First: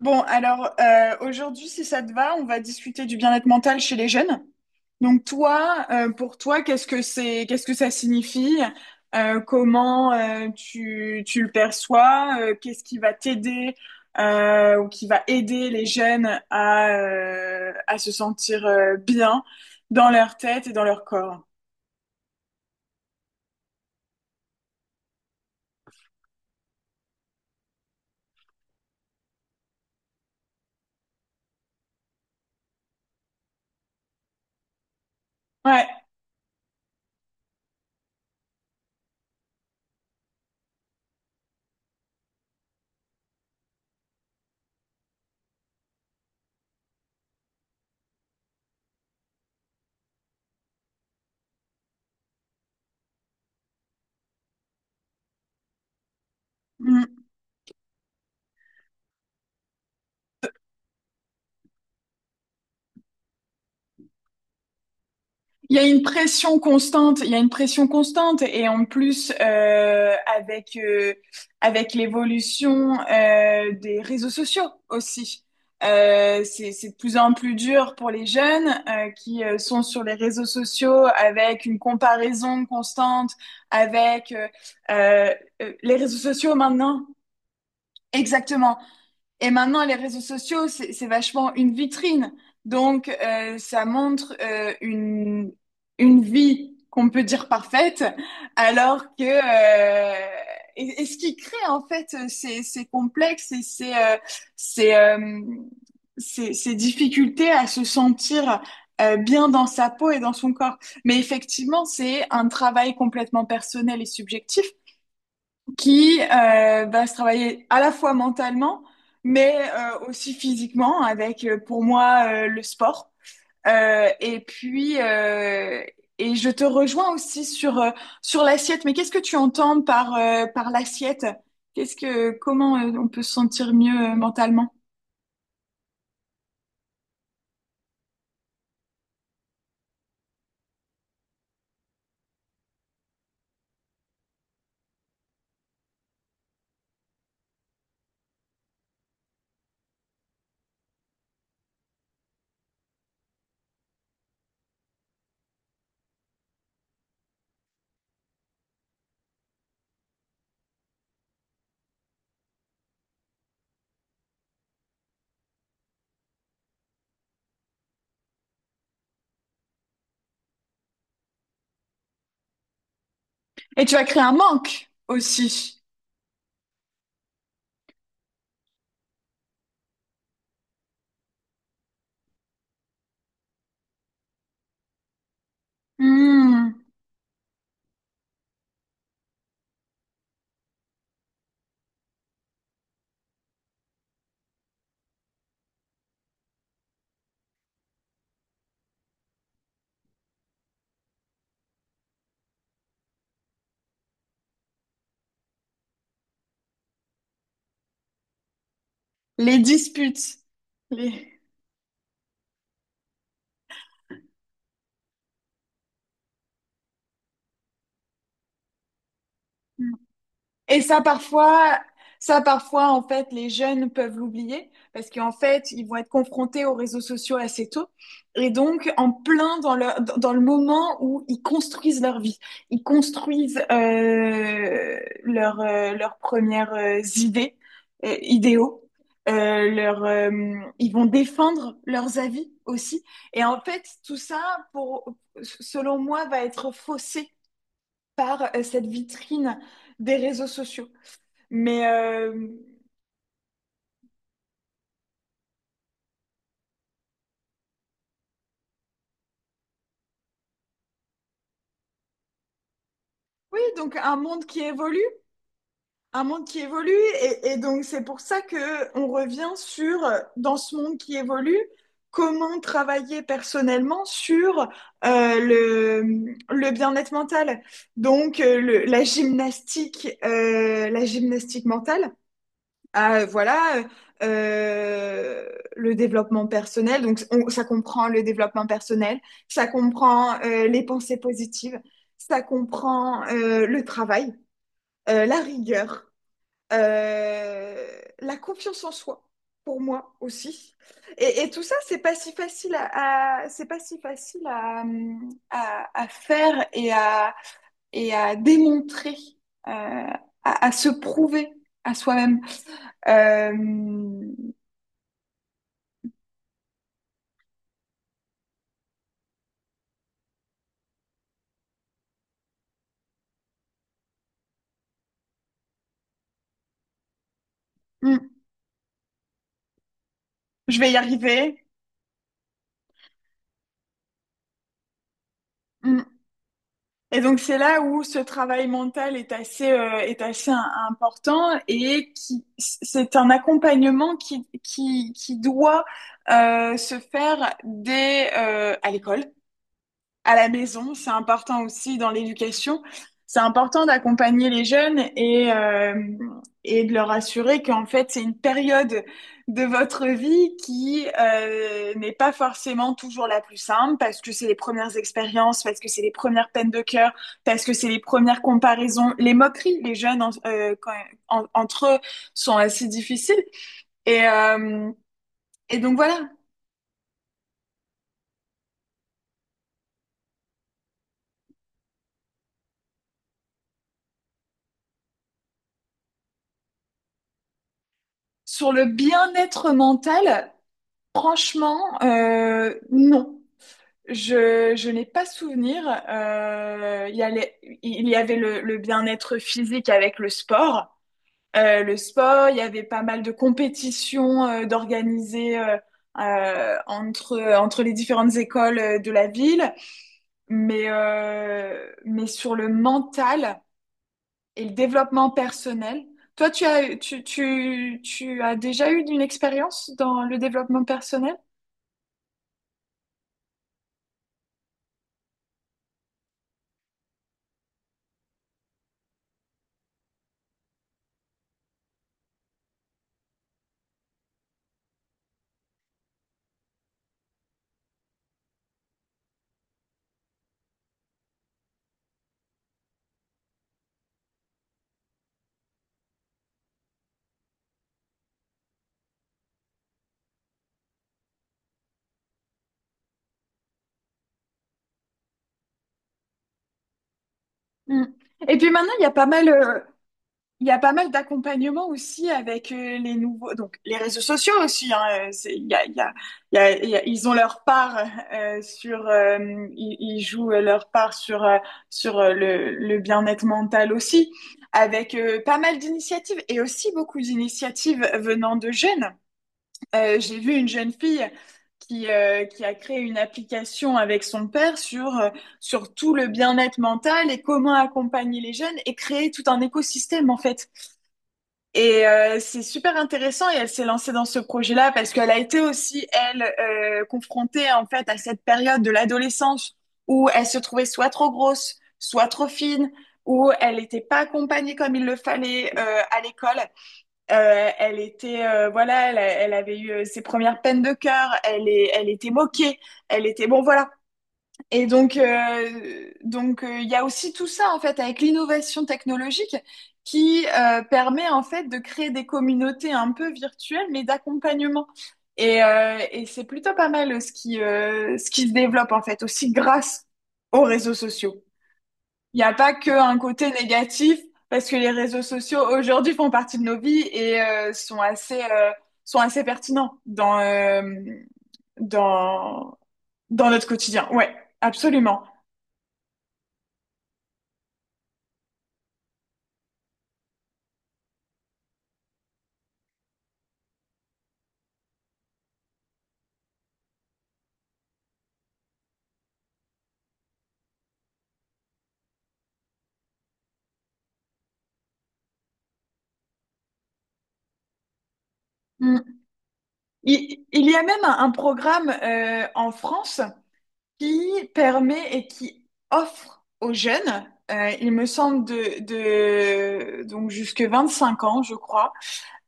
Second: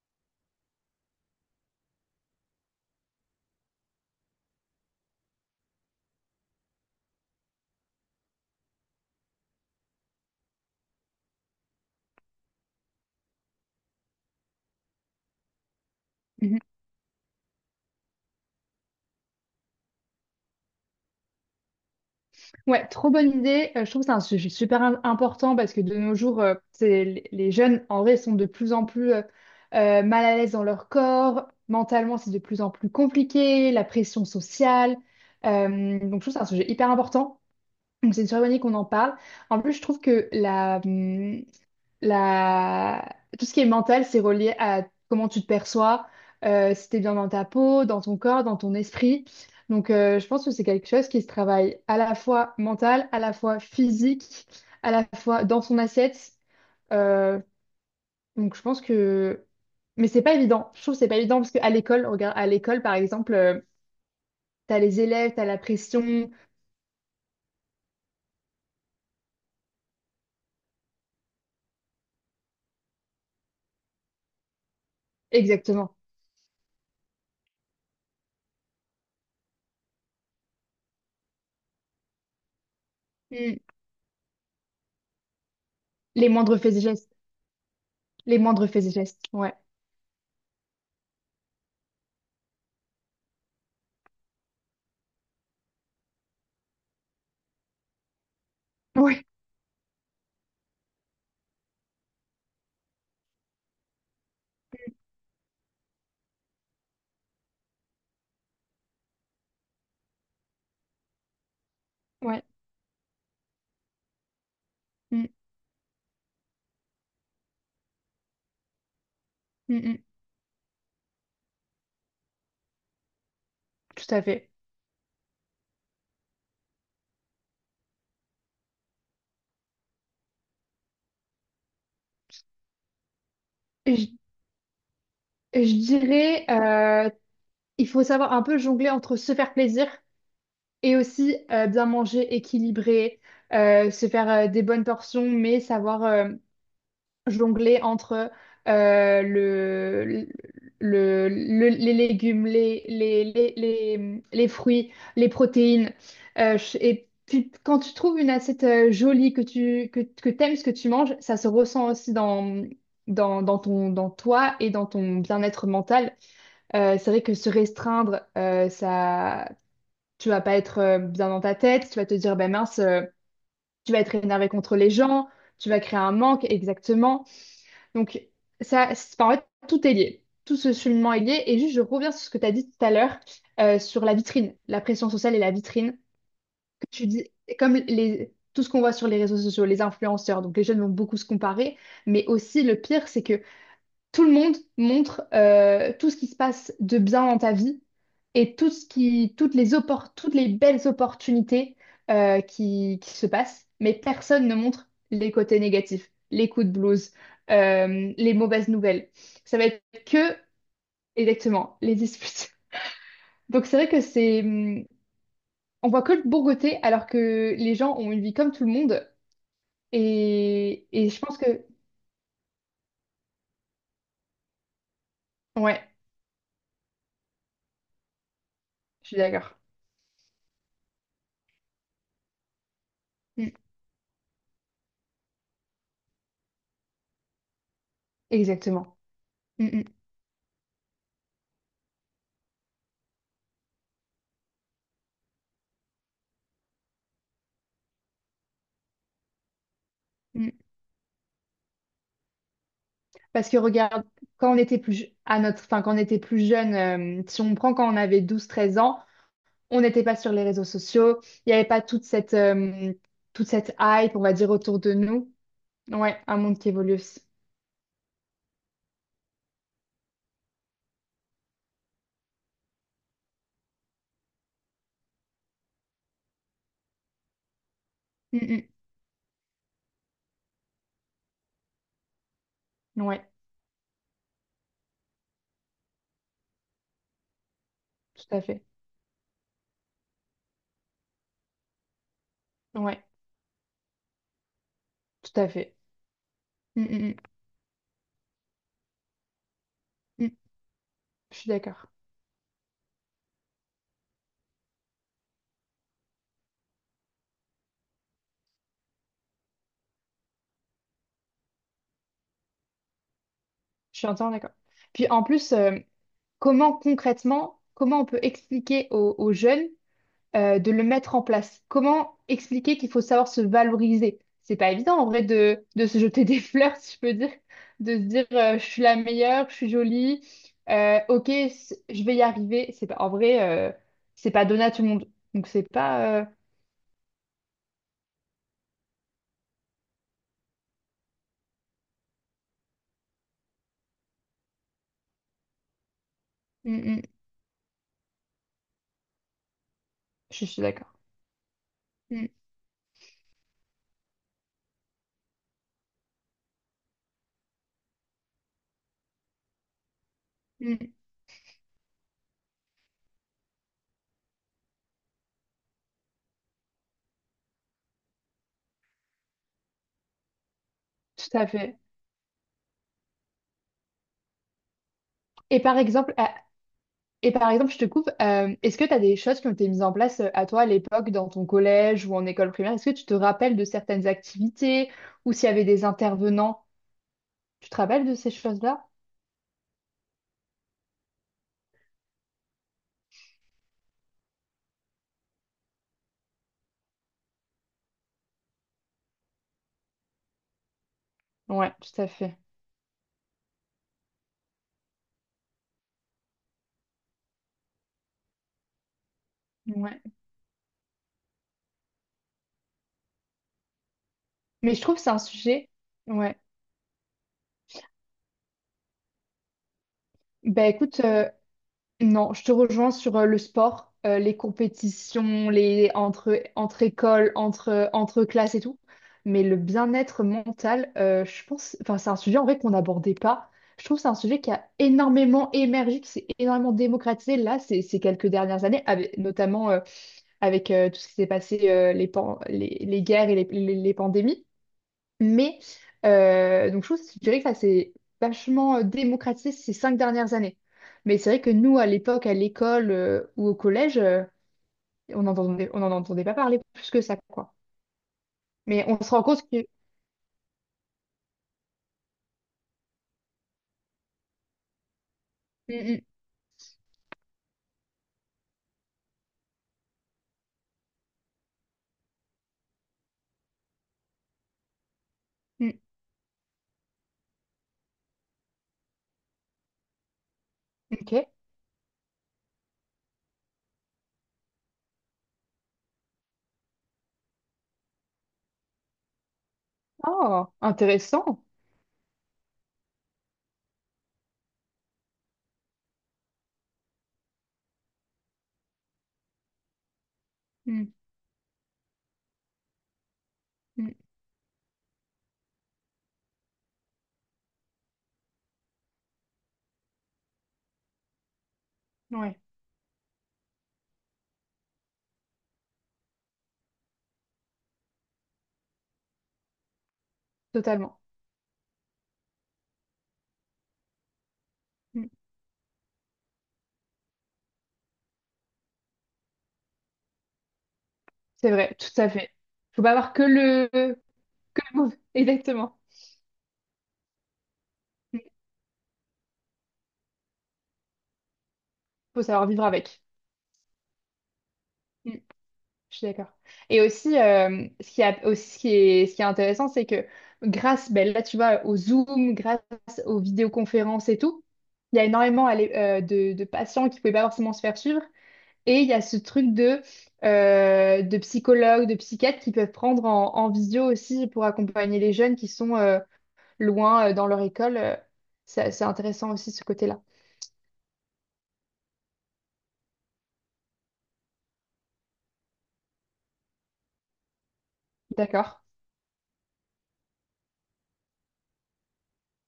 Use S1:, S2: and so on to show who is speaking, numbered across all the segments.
S1: Bon, alors aujourd'hui, si ça te va, on va discuter du bien-être mental chez les jeunes. Donc toi, pour toi, qu'est-ce que c'est, qu'est-ce que ça signifie? Comment tu le perçois? Qu'est-ce qui va t'aider ou qui va aider les jeunes
S2: Mhm.
S1: à se sentir bien dans leur tête et dans leur corps?
S2: Ouais, trop bonne idée. Je trouve que c'est un sujet super important parce que de nos jours, c'est, les jeunes, en vrai, sont de plus en plus mal à l'aise dans leur corps. Mentalement, c'est de plus en plus compliqué, la pression sociale.
S1: Ouais.
S2: Donc, je trouve que c'est un sujet hyper important. Donc, c'est une super bonne idée qu'on en parle. En plus, je trouve que la... tout ce qui est mental, c'est relié à comment tu te perçois, si t'es bien dans ta peau, dans ton corps, dans ton esprit. Donc, je pense que c'est quelque chose qui se travaille à la fois mental, à la fois physique, à la fois dans son assiette.
S1: Mm.
S2: Euh, donc, je pense que... Mais c'est pas évident. Je trouve que c'est pas évident parce qu'à l'école, regarde, à l'école, par exemple, t'as les élèves, t'as la
S1: Il y a une
S2: pression.
S1: pression constante, et en plus avec avec l'évolution des réseaux sociaux aussi,
S2: Exactement.
S1: c'est de plus en plus dur pour les jeunes qui sont sur les réseaux sociaux avec une comparaison constante
S2: Mm.
S1: avec euh, les réseaux
S2: Les
S1: sociaux
S2: moindres faits et
S1: maintenant.
S2: gestes. Les moindres
S1: Exactement.
S2: faits et gestes.
S1: Et
S2: Ouais.
S1: maintenant, les réseaux sociaux, c'est vachement une vitrine. Donc, ça montre une vie qu'on peut dire parfaite, alors que...
S2: Ouais.
S1: euh, et ce qui crée, en fait, ces, ces complexes et ces, euh, ces, ces difficultés à se sentir bien dans sa peau et dans son corps. Mais effectivement, c'est
S2: Ouais.
S1: un travail complètement personnel et subjectif
S2: Mm,
S1: qui va se travailler à la fois mentalement, mais
S2: mm, mm.
S1: aussi physiquement avec, pour moi, le sport. Euh,
S2: Tout à
S1: et
S2: fait.
S1: puis, euh, et je te rejoins aussi sur, sur l'assiette. Mais qu'est-ce que tu entends par, par l'assiette? Qu'est-ce que, comment on peut se sentir
S2: Je,
S1: mieux mentalement?
S2: je dirais, il faut savoir un peu jongler entre se faire plaisir et aussi bien manger, équilibrer, se faire des bonnes portions, mais savoir jongler entre euh, le, les légumes, les fruits, les protéines. Et puis, quand tu trouves une assiette jolie, que t'aimes ce que tu manges, ça se ressent aussi dans ton, dans toi et dans ton bien-être mental. C'est vrai que se restreindre, ça, tu vas pas être bien dans ta tête, tu vas te dire, ben mince,
S1: Et
S2: tu
S1: tu
S2: vas
S1: vas
S2: être
S1: créer un
S2: énervé contre
S1: manque
S2: les gens, tu
S1: aussi.
S2: vas créer un manque, exactement. Donc, enfin, en fait, tout est lié. Tout ce cheminement est lié. Et juste, je reviens sur ce que tu as dit tout à l'heure, sur la vitrine, la pression sociale et la vitrine,
S1: Hmm.
S2: que tu dis, comme les, tout ce qu'on voit sur les réseaux sociaux, les influenceurs, donc les jeunes vont beaucoup se comparer, mais aussi le pire, c'est que tout le monde montre tout ce qui se passe de bien dans ta vie et tout ce qui, toutes les belles opportunités qui se passent, mais personne ne montre les côtés négatifs, les coups de blues, les mauvaises nouvelles.
S1: Les
S2: Ça va être que,
S1: disputes. Les...
S2: exactement, les disputes. Donc c'est vrai que on voit que le bon côté alors que les gens ont une vie comme tout le monde
S1: Hmm. Et
S2: et, et je pense que...
S1: ça, parfois, en fait, les jeunes peuvent l'oublier parce qu'en fait, ils
S2: Ouais,
S1: vont être confrontés aux réseaux sociaux assez tôt. Et donc,
S2: je
S1: en
S2: suis
S1: plein
S2: d'accord.
S1: dans le moment où ils construisent leur vie, ils
S2: Mm,
S1: construisent leurs premières idées, idéaux.
S2: exactement. Mm,
S1: Euh,
S2: mm,
S1: leur, euh, ils vont défendre leurs avis aussi. Et en fait, tout ça, pour, selon moi, va être faussé par cette vitrine des réseaux
S2: mm.
S1: sociaux. Mais euh,
S2: Parce que regarde, quand on était plus jeune, si on prend quand on avait 12-13 ans, on n'était pas sur les réseaux sociaux, il n'y avait pas toute toute
S1: oui,
S2: cette
S1: donc un
S2: hype, on va
S1: monde
S2: dire,
S1: qui
S2: autour de
S1: évolue,
S2: nous. Ouais,
S1: un
S2: un
S1: monde
S2: monde
S1: qui
S2: qui
S1: évolue,
S2: évolue aussi.
S1: et donc c'est pour ça que on revient sur dans ce monde qui évolue, comment travailler personnellement sur euh, le, le bien-être mental. Donc euh,
S2: Mm,
S1: le- la gymnastique mentale.
S2: mm.
S1: à, euh,
S2: Ouais,
S1: voilà, euh, le développement personnel. Donc ça comprend le
S2: tout à fait.
S1: développement personnel, ça comprend les pensées positives, ça
S2: Ouais,
S1: comprend le travail,
S2: tout
S1: la
S2: à fait.
S1: rigueur,
S2: Mm, mm,
S1: euh, la confiance en soi, pour moi
S2: mm, mm.
S1: aussi.
S2: Je suis
S1: Et tout ça,
S2: d'accord.
S1: c'est pas si facile à faire et à démontrer, euh, à se prouver à soi-même.
S2: Je suis
S1: Euh,
S2: entièrement d'accord. Puis en plus, comment concrètement, comment on peut expliquer aux jeunes de le mettre en place? Comment expliquer qu'il faut savoir se valoriser? C'est pas évident en vrai de se jeter des fleurs, si je peux dire, de se dire
S1: Mm.
S2: je suis la meilleure, je suis jolie,
S1: Je vais y
S2: ok,
S1: arriver.
S2: je vais y arriver. C'est pas en vrai, c'est pas donné à tout le monde. Donc c'est
S1: Mm.
S2: pas.
S1: Et donc c'est là où ce travail mental est assez important et qui c'est un accompagnement qui doit
S2: Mm,
S1: se
S2: mm,
S1: faire dès à l'école à
S2: je
S1: la
S2: suis d'accord.
S1: maison. C'est important aussi dans
S2: Mm,
S1: l'éducation. C'est important d'accompagner les jeunes et de leur assurer qu'en fait, c'est une période de votre vie
S2: mm,
S1: qui n'est pas forcément toujours la plus simple parce que c'est les premières expériences, parce que c'est les premières peines de cœur, parce que c'est les premières comparaisons, les moqueries. Les jeunes en- quand-
S2: tout
S1: en-
S2: à fait.
S1: entre eux sont assez difficiles. Et, euh,
S2: Et
S1: et
S2: par
S1: donc
S2: exemple,
S1: voilà,
S2: à- et par exemple, je te coupe, est-ce que tu as des choses qui ont été mises en place à toi à l'époque dans ton collège ou en école primaire? Est-ce que tu te rappelles de certaines activités ou s'il y avait des intervenants? Tu te rappelles de ces
S1: sur le
S2: choses-là?
S1: bien-être mental, Franchement, non. Je n'ai pas souvenir. Il y avait le bien-être physique avec le sport.
S2: Ouais,
S1: Le
S2: tout à fait.
S1: sport, il y avait pas mal de compétitions d'organiser entre, entre les différentes écoles de la ville.
S2: Ouais.
S1: Mais sur le mental et le
S2: Mais je trouve que c'est un
S1: développement
S2: sujet.
S1: personnel,
S2: Ouais.
S1: toi, tu as déjà eu une expérience dans le
S2: Bah
S1: développement
S2: écoute,
S1: personnel?
S2: non, je te rejoins sur le sport, les compétitions, entre écoles, entre classes et tout. Mais le bien-être mental, je pense, enfin, c'est un sujet en vrai qu'on n'abordait pas. Je trouve que c'est un sujet qui a énormément émergé, qui s'est énormément démocratisé là, ces quelques dernières années, avec, notamment avec tout ce qui s'est passé, les guerres et les pandémies. Mais, donc je trouve, je dirais que ça s'est vachement démocratisé ces cinq dernières années. Mais c'est vrai que nous, à l'époque, à l'école ou au collège, on n'entendait on n'en entendait pas parler plus que ça, quoi.
S1: Mm. Et puis
S2: Mais
S1: maintenant, il
S2: on
S1: y a
S2: se rend
S1: pas
S2: compte
S1: mal,
S2: que...
S1: il y a pas mal d'accompagnement aussi avec les nouveaux, donc les réseaux sociaux aussi. Hein, il y a, il
S2: Mm,
S1: y a, il y a- il y a- ils ont leur part euh, sur, euh, ils, ils jouent leur part sur le bien-être mental aussi, avec pas
S2: mm,
S1: mal
S2: mm.
S1: d'initiatives et aussi beaucoup d'initiatives venant de jeunes. J'ai vu une jeune fille
S2: Ok.
S1: qui a créé une application avec son père sur, sur tout le bien-être mental et comment accompagner les jeunes et créer tout un écosystème en
S2: Oh,
S1: fait.
S2: intéressant.
S1: Et c'est super intéressant et elle s'est lancée dans ce projet-là parce qu'elle a été aussi, elle, confrontée en fait à cette période de l'adolescence où elle se trouvait
S2: Mm,
S1: soit trop grosse, soit trop fine, où elle
S2: mm.
S1: n'était pas accompagnée comme il le fallait à l'école. Elle était, voilà, elle avait eu ses premières peines de cœur. Elle était
S2: Ouais,
S1: moquée. Elle était, bon, voilà. Et donc, il y a aussi tout ça en fait avec l'innovation technologique qui
S2: totalement.
S1: permet en fait de créer des communautés un peu virtuelles, mais d'accompagnement.
S2: Mm.
S1: Et c'est plutôt pas mal ce qui se développe en fait aussi grâce aux réseaux sociaux.
S2: C'est vrai, tout à fait.
S1: Il n'y a pas
S2: Faut pas avoir
S1: qu'un
S2: que
S1: côté
S2: le...
S1: négatif,
S2: Que
S1: parce que
S2: le
S1: les
S2: mauvais.
S1: réseaux sociaux
S2: Exactement.
S1: aujourd'hui font partie de nos vies et
S2: Mm.
S1: sont assez pertinents dans,
S2: Faut savoir vivre
S1: dans,
S2: avec.
S1: dans notre quotidien. Ouais,
S2: Mm.
S1: absolument.
S2: Je suis d'accord. Et aussi, ce qui est intéressant, c'est que grâce, ben là, tu vois, au Zoom, grâce aux vidéoconférences et tout, il y a énormément allez, de patients qui ne pouvaient pas forcément se faire suivre. Et il y a ce truc de psychologues, de psychiatres qui peuvent prendre en visio aussi pour accompagner les jeunes qui sont loin dans leur école. C'est
S1: Mm.
S2: intéressant aussi ce côté-là.
S1: Il y a même un programme en France qui permet et qui offre aux jeunes, il me semble
S2: D'accord.
S1: de donc jusque 25 ans, je crois,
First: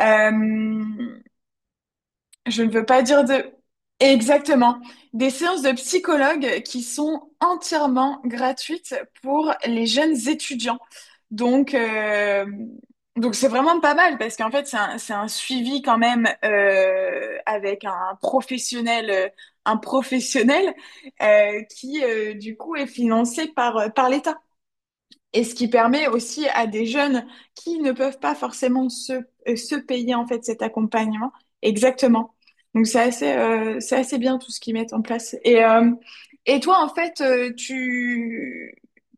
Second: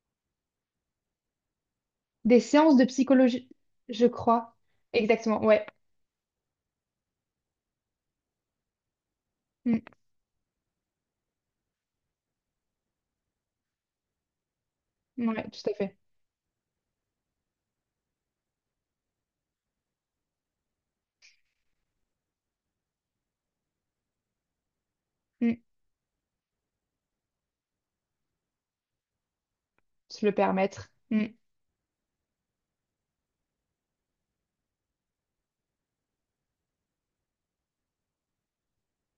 S1: euh,
S2: Des
S1: Je ne
S2: séances
S1: veux
S2: de
S1: pas dire
S2: psychologie,
S1: de...
S2: je crois.
S1: Exactement. Des
S2: Exactement,
S1: séances
S2: ouais.
S1: de psychologue qui sont entièrement gratuites pour les jeunes étudiants. Donc, euh, donc c'est vraiment pas mal parce qu'en fait, c'est un
S2: Mm, ouais, tout à
S1: suivi
S2: fait.
S1: quand même avec un professionnel qui, du coup, est financé par, par l'État. Et ce
S2: Mmh.
S1: qui permet aussi à des jeunes qui ne peuvent pas forcément se, se payer
S2: Se
S1: en
S2: le
S1: fait cet
S2: permettre. Mm.
S1: accompagnement. Exactement. Donc c'est assez bien tout ce qu'ils mettent en place. Et toi, en fait, tu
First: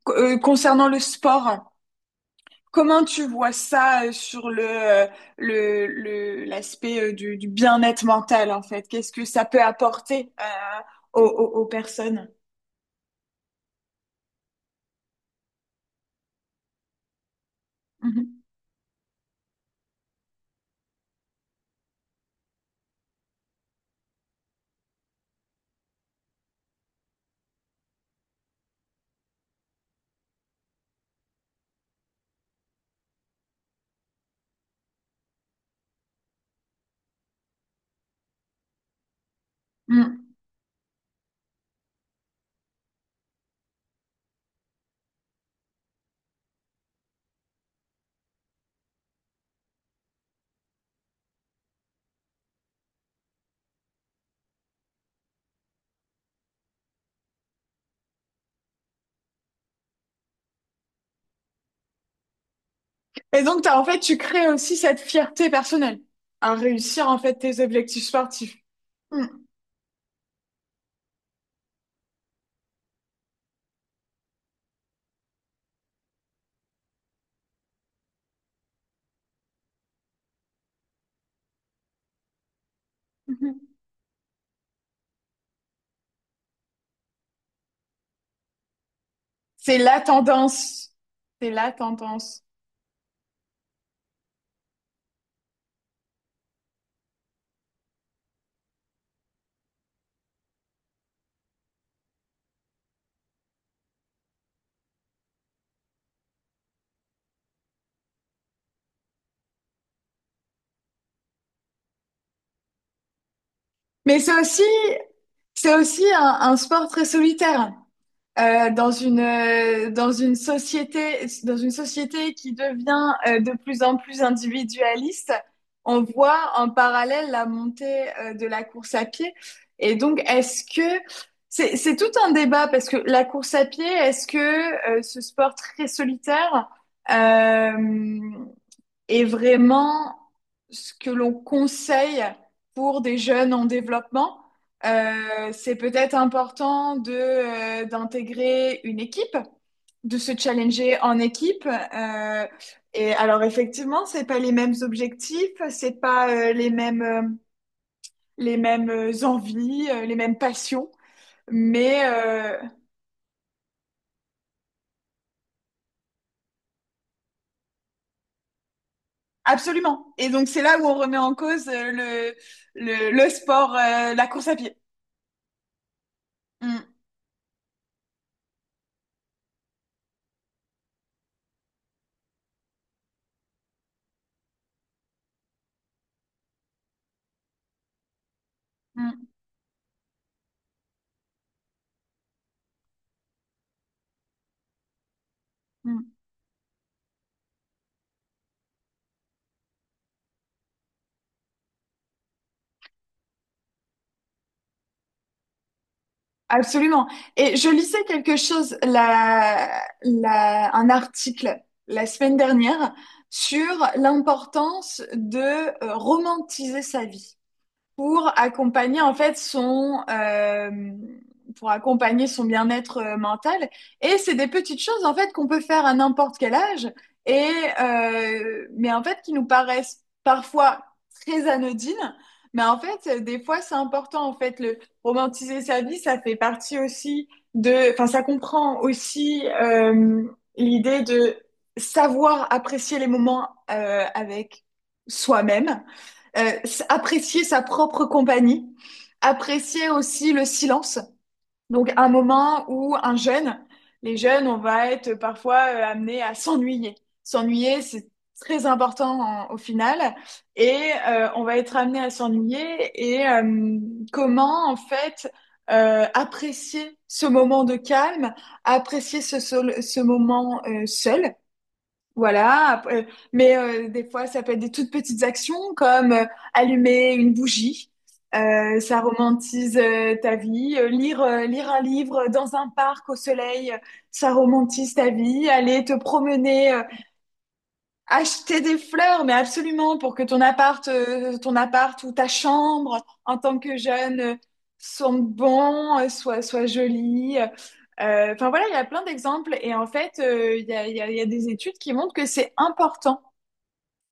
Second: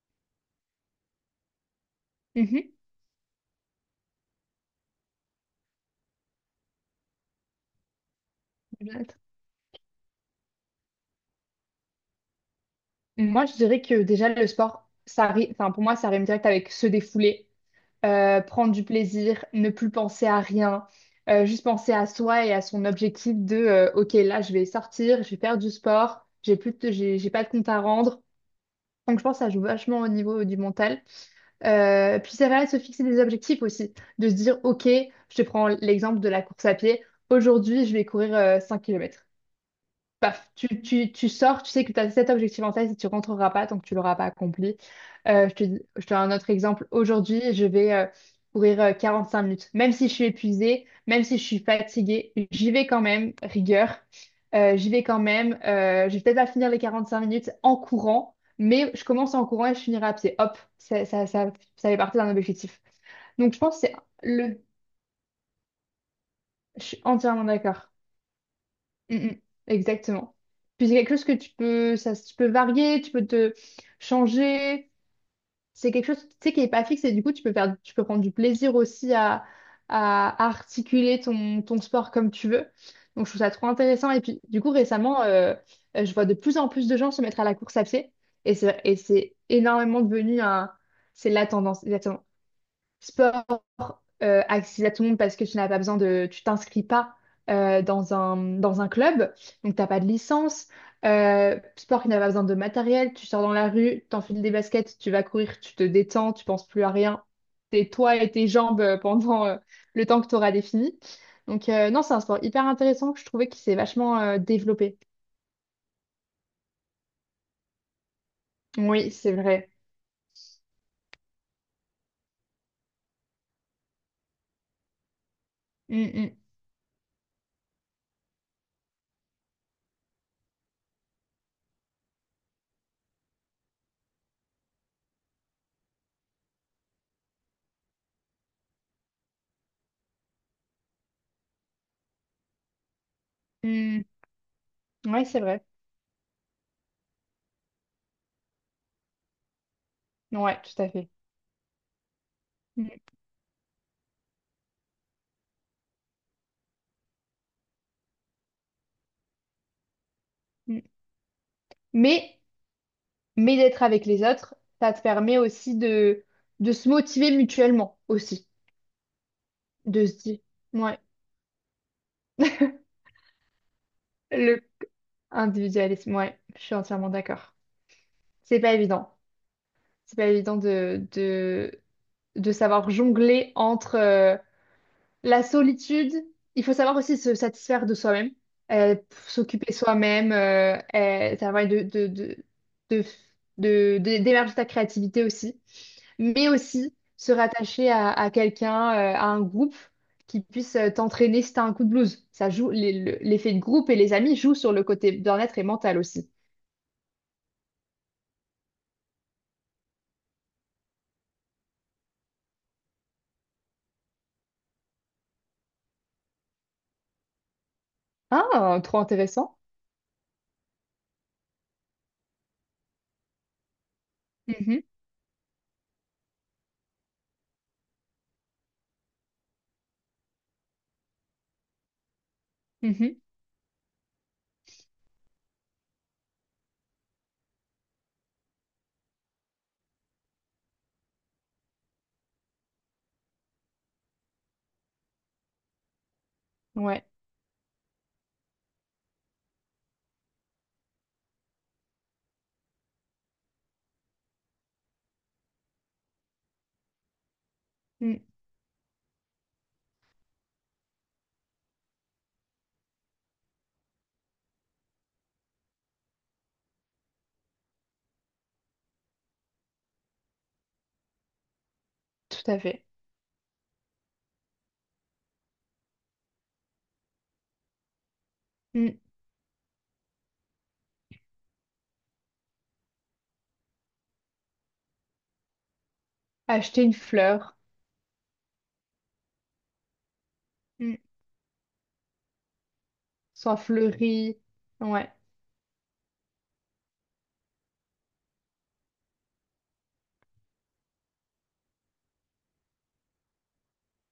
S1: concernant le sport,
S2: Mhm.
S1: comment tu vois ça sur le, l'aspect du bien-être mental, en fait? Qu'est-ce
S2: Exact.
S1: que ça peut apporter aux personnes?
S2: Moi, je dirais que déjà, le sport, pour moi, ça rime direct avec se défouler,
S1: Mhm.
S2: prendre du plaisir, ne plus penser à rien, juste penser à soi et à son objectif de OK, là, je vais sortir, je vais faire du sport, j'ai pas de compte à rendre. Donc, je pense que ça joue vachement au niveau du mental. Puis, c'est vrai, de se fixer des objectifs aussi, de se dire OK, je te prends l'exemple de la course à pied. Aujourd'hui, je vais courir 5 kilomètres.
S1: Mm.
S2: Paf, tu sors, tu sais que tu as cet objectif en tête et tu ne rentreras pas tant que tu l'auras pas accompli. Je te donne un autre exemple. Aujourd'hui, je vais courir 45 minutes. Même si je suis épuisée, même si je suis fatiguée, j'y vais quand même, rigueur. J'y vais quand même. Je vais peut-être pas finir les 45 minutes en courant, mais je commence en courant et je finirai à pied. Hop, ça fait partie d'un objectif.
S1: Et
S2: Donc, je
S1: donc,
S2: pense
S1: t'as, en
S2: que c'est
S1: fait, tu crées
S2: le...
S1: aussi cette fierté personnelle à
S2: Je suis
S1: réussir, en fait,
S2: entièrement
S1: tes
S2: d'accord.
S1: objectifs sportifs.
S2: Mm,
S1: Mm.
S2: mm. Exactement. Puis c'est quelque chose que tu peux, ça, tu peux varier, tu peux te changer. C'est quelque chose, tu sais, qui est pas fixe et du coup, tu peux faire, tu peux prendre du plaisir aussi à articuler ton sport comme tu veux. Donc, je trouve ça trop
S1: Mhm.
S2: intéressant. Et puis, du coup, récemment, je vois de plus en plus de gens se mettre à la course à pied et et c'est
S1: C'est la
S2: énormément devenu
S1: tendance.
S2: c'est la
S1: C'est la
S2: tendance, exactement,
S1: tendance.
S2: accessible à tout le monde parce que tu n'as pas besoin de, tu t'inscris pas dans un club, donc t'as pas de licence. Sport qui n'a pas besoin de matériel, tu sors dans la rue, t'enfiles des baskets, tu vas courir, tu te détends, tu penses plus à rien, t'es toi et tes jambes pendant le temps que tu auras défini. Donc non, c'est un sport hyper intéressant que je trouvais qui s'est
S1: Mais
S2: vachement
S1: c'est aussi,
S2: développé.
S1: c'est aussi un sport très solitaire.
S2: Oui, c'est vrai.
S1: Dans une société qui devient de plus en plus individualiste, on
S2: Mm,
S1: voit en parallèle la montée de la course à pied. Et donc, est-ce que c'est tout un débat parce que la course à pied, est-ce que ce sport très solitaire, euh, est vraiment ce que l'on conseille pour des jeunes en
S2: mm,
S1: développement.
S2: mm. Ouais, c'est vrai.
S1: C'est peut-être important de, d'intégrer une équipe, de se
S2: Ouais, tout à
S1: challenger
S2: fait.
S1: en équipe.
S2: Mm,
S1: Et alors effectivement, c'est pas les mêmes objectifs, c'est pas les mêmes envies, les mêmes
S2: mm.
S1: passions, mais
S2: Mais mais d'être avec les autres, ça te permet aussi de se motiver mutuellement aussi, de
S1: absolument.
S2: se
S1: Et
S2: dire,
S1: donc c'est là où on
S2: ouais,
S1: remet en cause le sport, la course à
S2: le
S1: pied.
S2: individualisme, ouais, je suis
S1: Mm,
S2: entièrement d'accord. C'est pas évident. C'est pas évident de savoir jongler entre, la solitude, il faut savoir aussi se satisfaire de soi-même, euh,
S1: mm,
S2: s'occuper soi-même, ça va de, d'émerger ta créativité aussi,
S1: mm.
S2: mais aussi se rattacher à quelqu'un, à un groupe qui puisse t'entraîner si t'as un coup de blues. Ça joue, l'effet de groupe et les amis jouent sur le côté bien-être et mental aussi.
S1: Absolument. Et je lisais quelque chose, un article la semaine dernière sur l'importance de romantiser sa vie pour
S2: Ah, trop
S1: accompagner en fait
S2: intéressant.
S1: son pour accompagner son bien-être mental et c'est des petites
S2: Mhm,
S1: choses en fait qu'on peut faire à n'importe quel âge et mais en fait qui nous paraissent parfois très anodines mais en
S2: mhm,
S1: fait des fois c'est important en fait le romantiser sa vie ça fait partie aussi de enfin ça comprend aussi l'idée de savoir apprécier les moments avec soi-même euh,
S2: ouais,
S1: apprécier sa propre compagnie, apprécier aussi le silence. Donc un moment où un jeune, les jeunes, on va être parfois amené à s'ennuyer. S'ennuyer, c'est
S2: mm,
S1: très important en, au final, et on va être amené à s'ennuyer. Et comment en fait apprécier ce moment de calme, apprécier ce, ce moment seul,
S2: tout à
S1: voilà,
S2: fait.
S1: après- mais des fois, ça peut être des toutes petites actions comme allumer une bougie,
S2: Mm.
S1: ça romantise ta vie, lire, lire un livre dans un parc au soleil, ça romantise ta vie, aller te promener
S2: Acheter une fleur,
S1: Acheter des fleurs, mais absolument, pour que
S2: mm,
S1: ton appart ou ta chambre, en
S2: soit
S1: tant que jeune,
S2: fleurie. Ouais.
S1: sente bon, soit jolie. Enfin voilà, il y a plein d'exemples. Et en fait, il y a des études qui montrent que c'est important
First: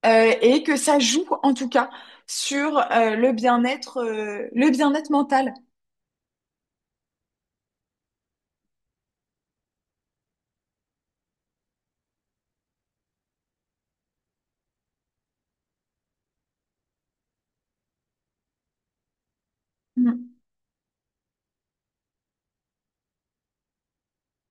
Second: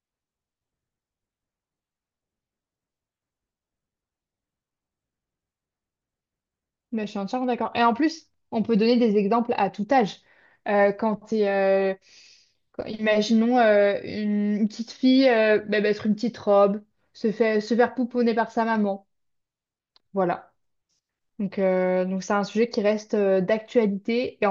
S1: et que ça joue, en tout cas, sur le bien-être mental.
S2: Mais je suis entièrement d'accord. Et en plus, on peut donner des exemples à tout âge. Euh, quand t'es, euh, Imaginons une petite fille bah, mettre une petite robe, se faire pouponner par sa maman. Voilà. Donc c'est un sujet qui reste d'actualité et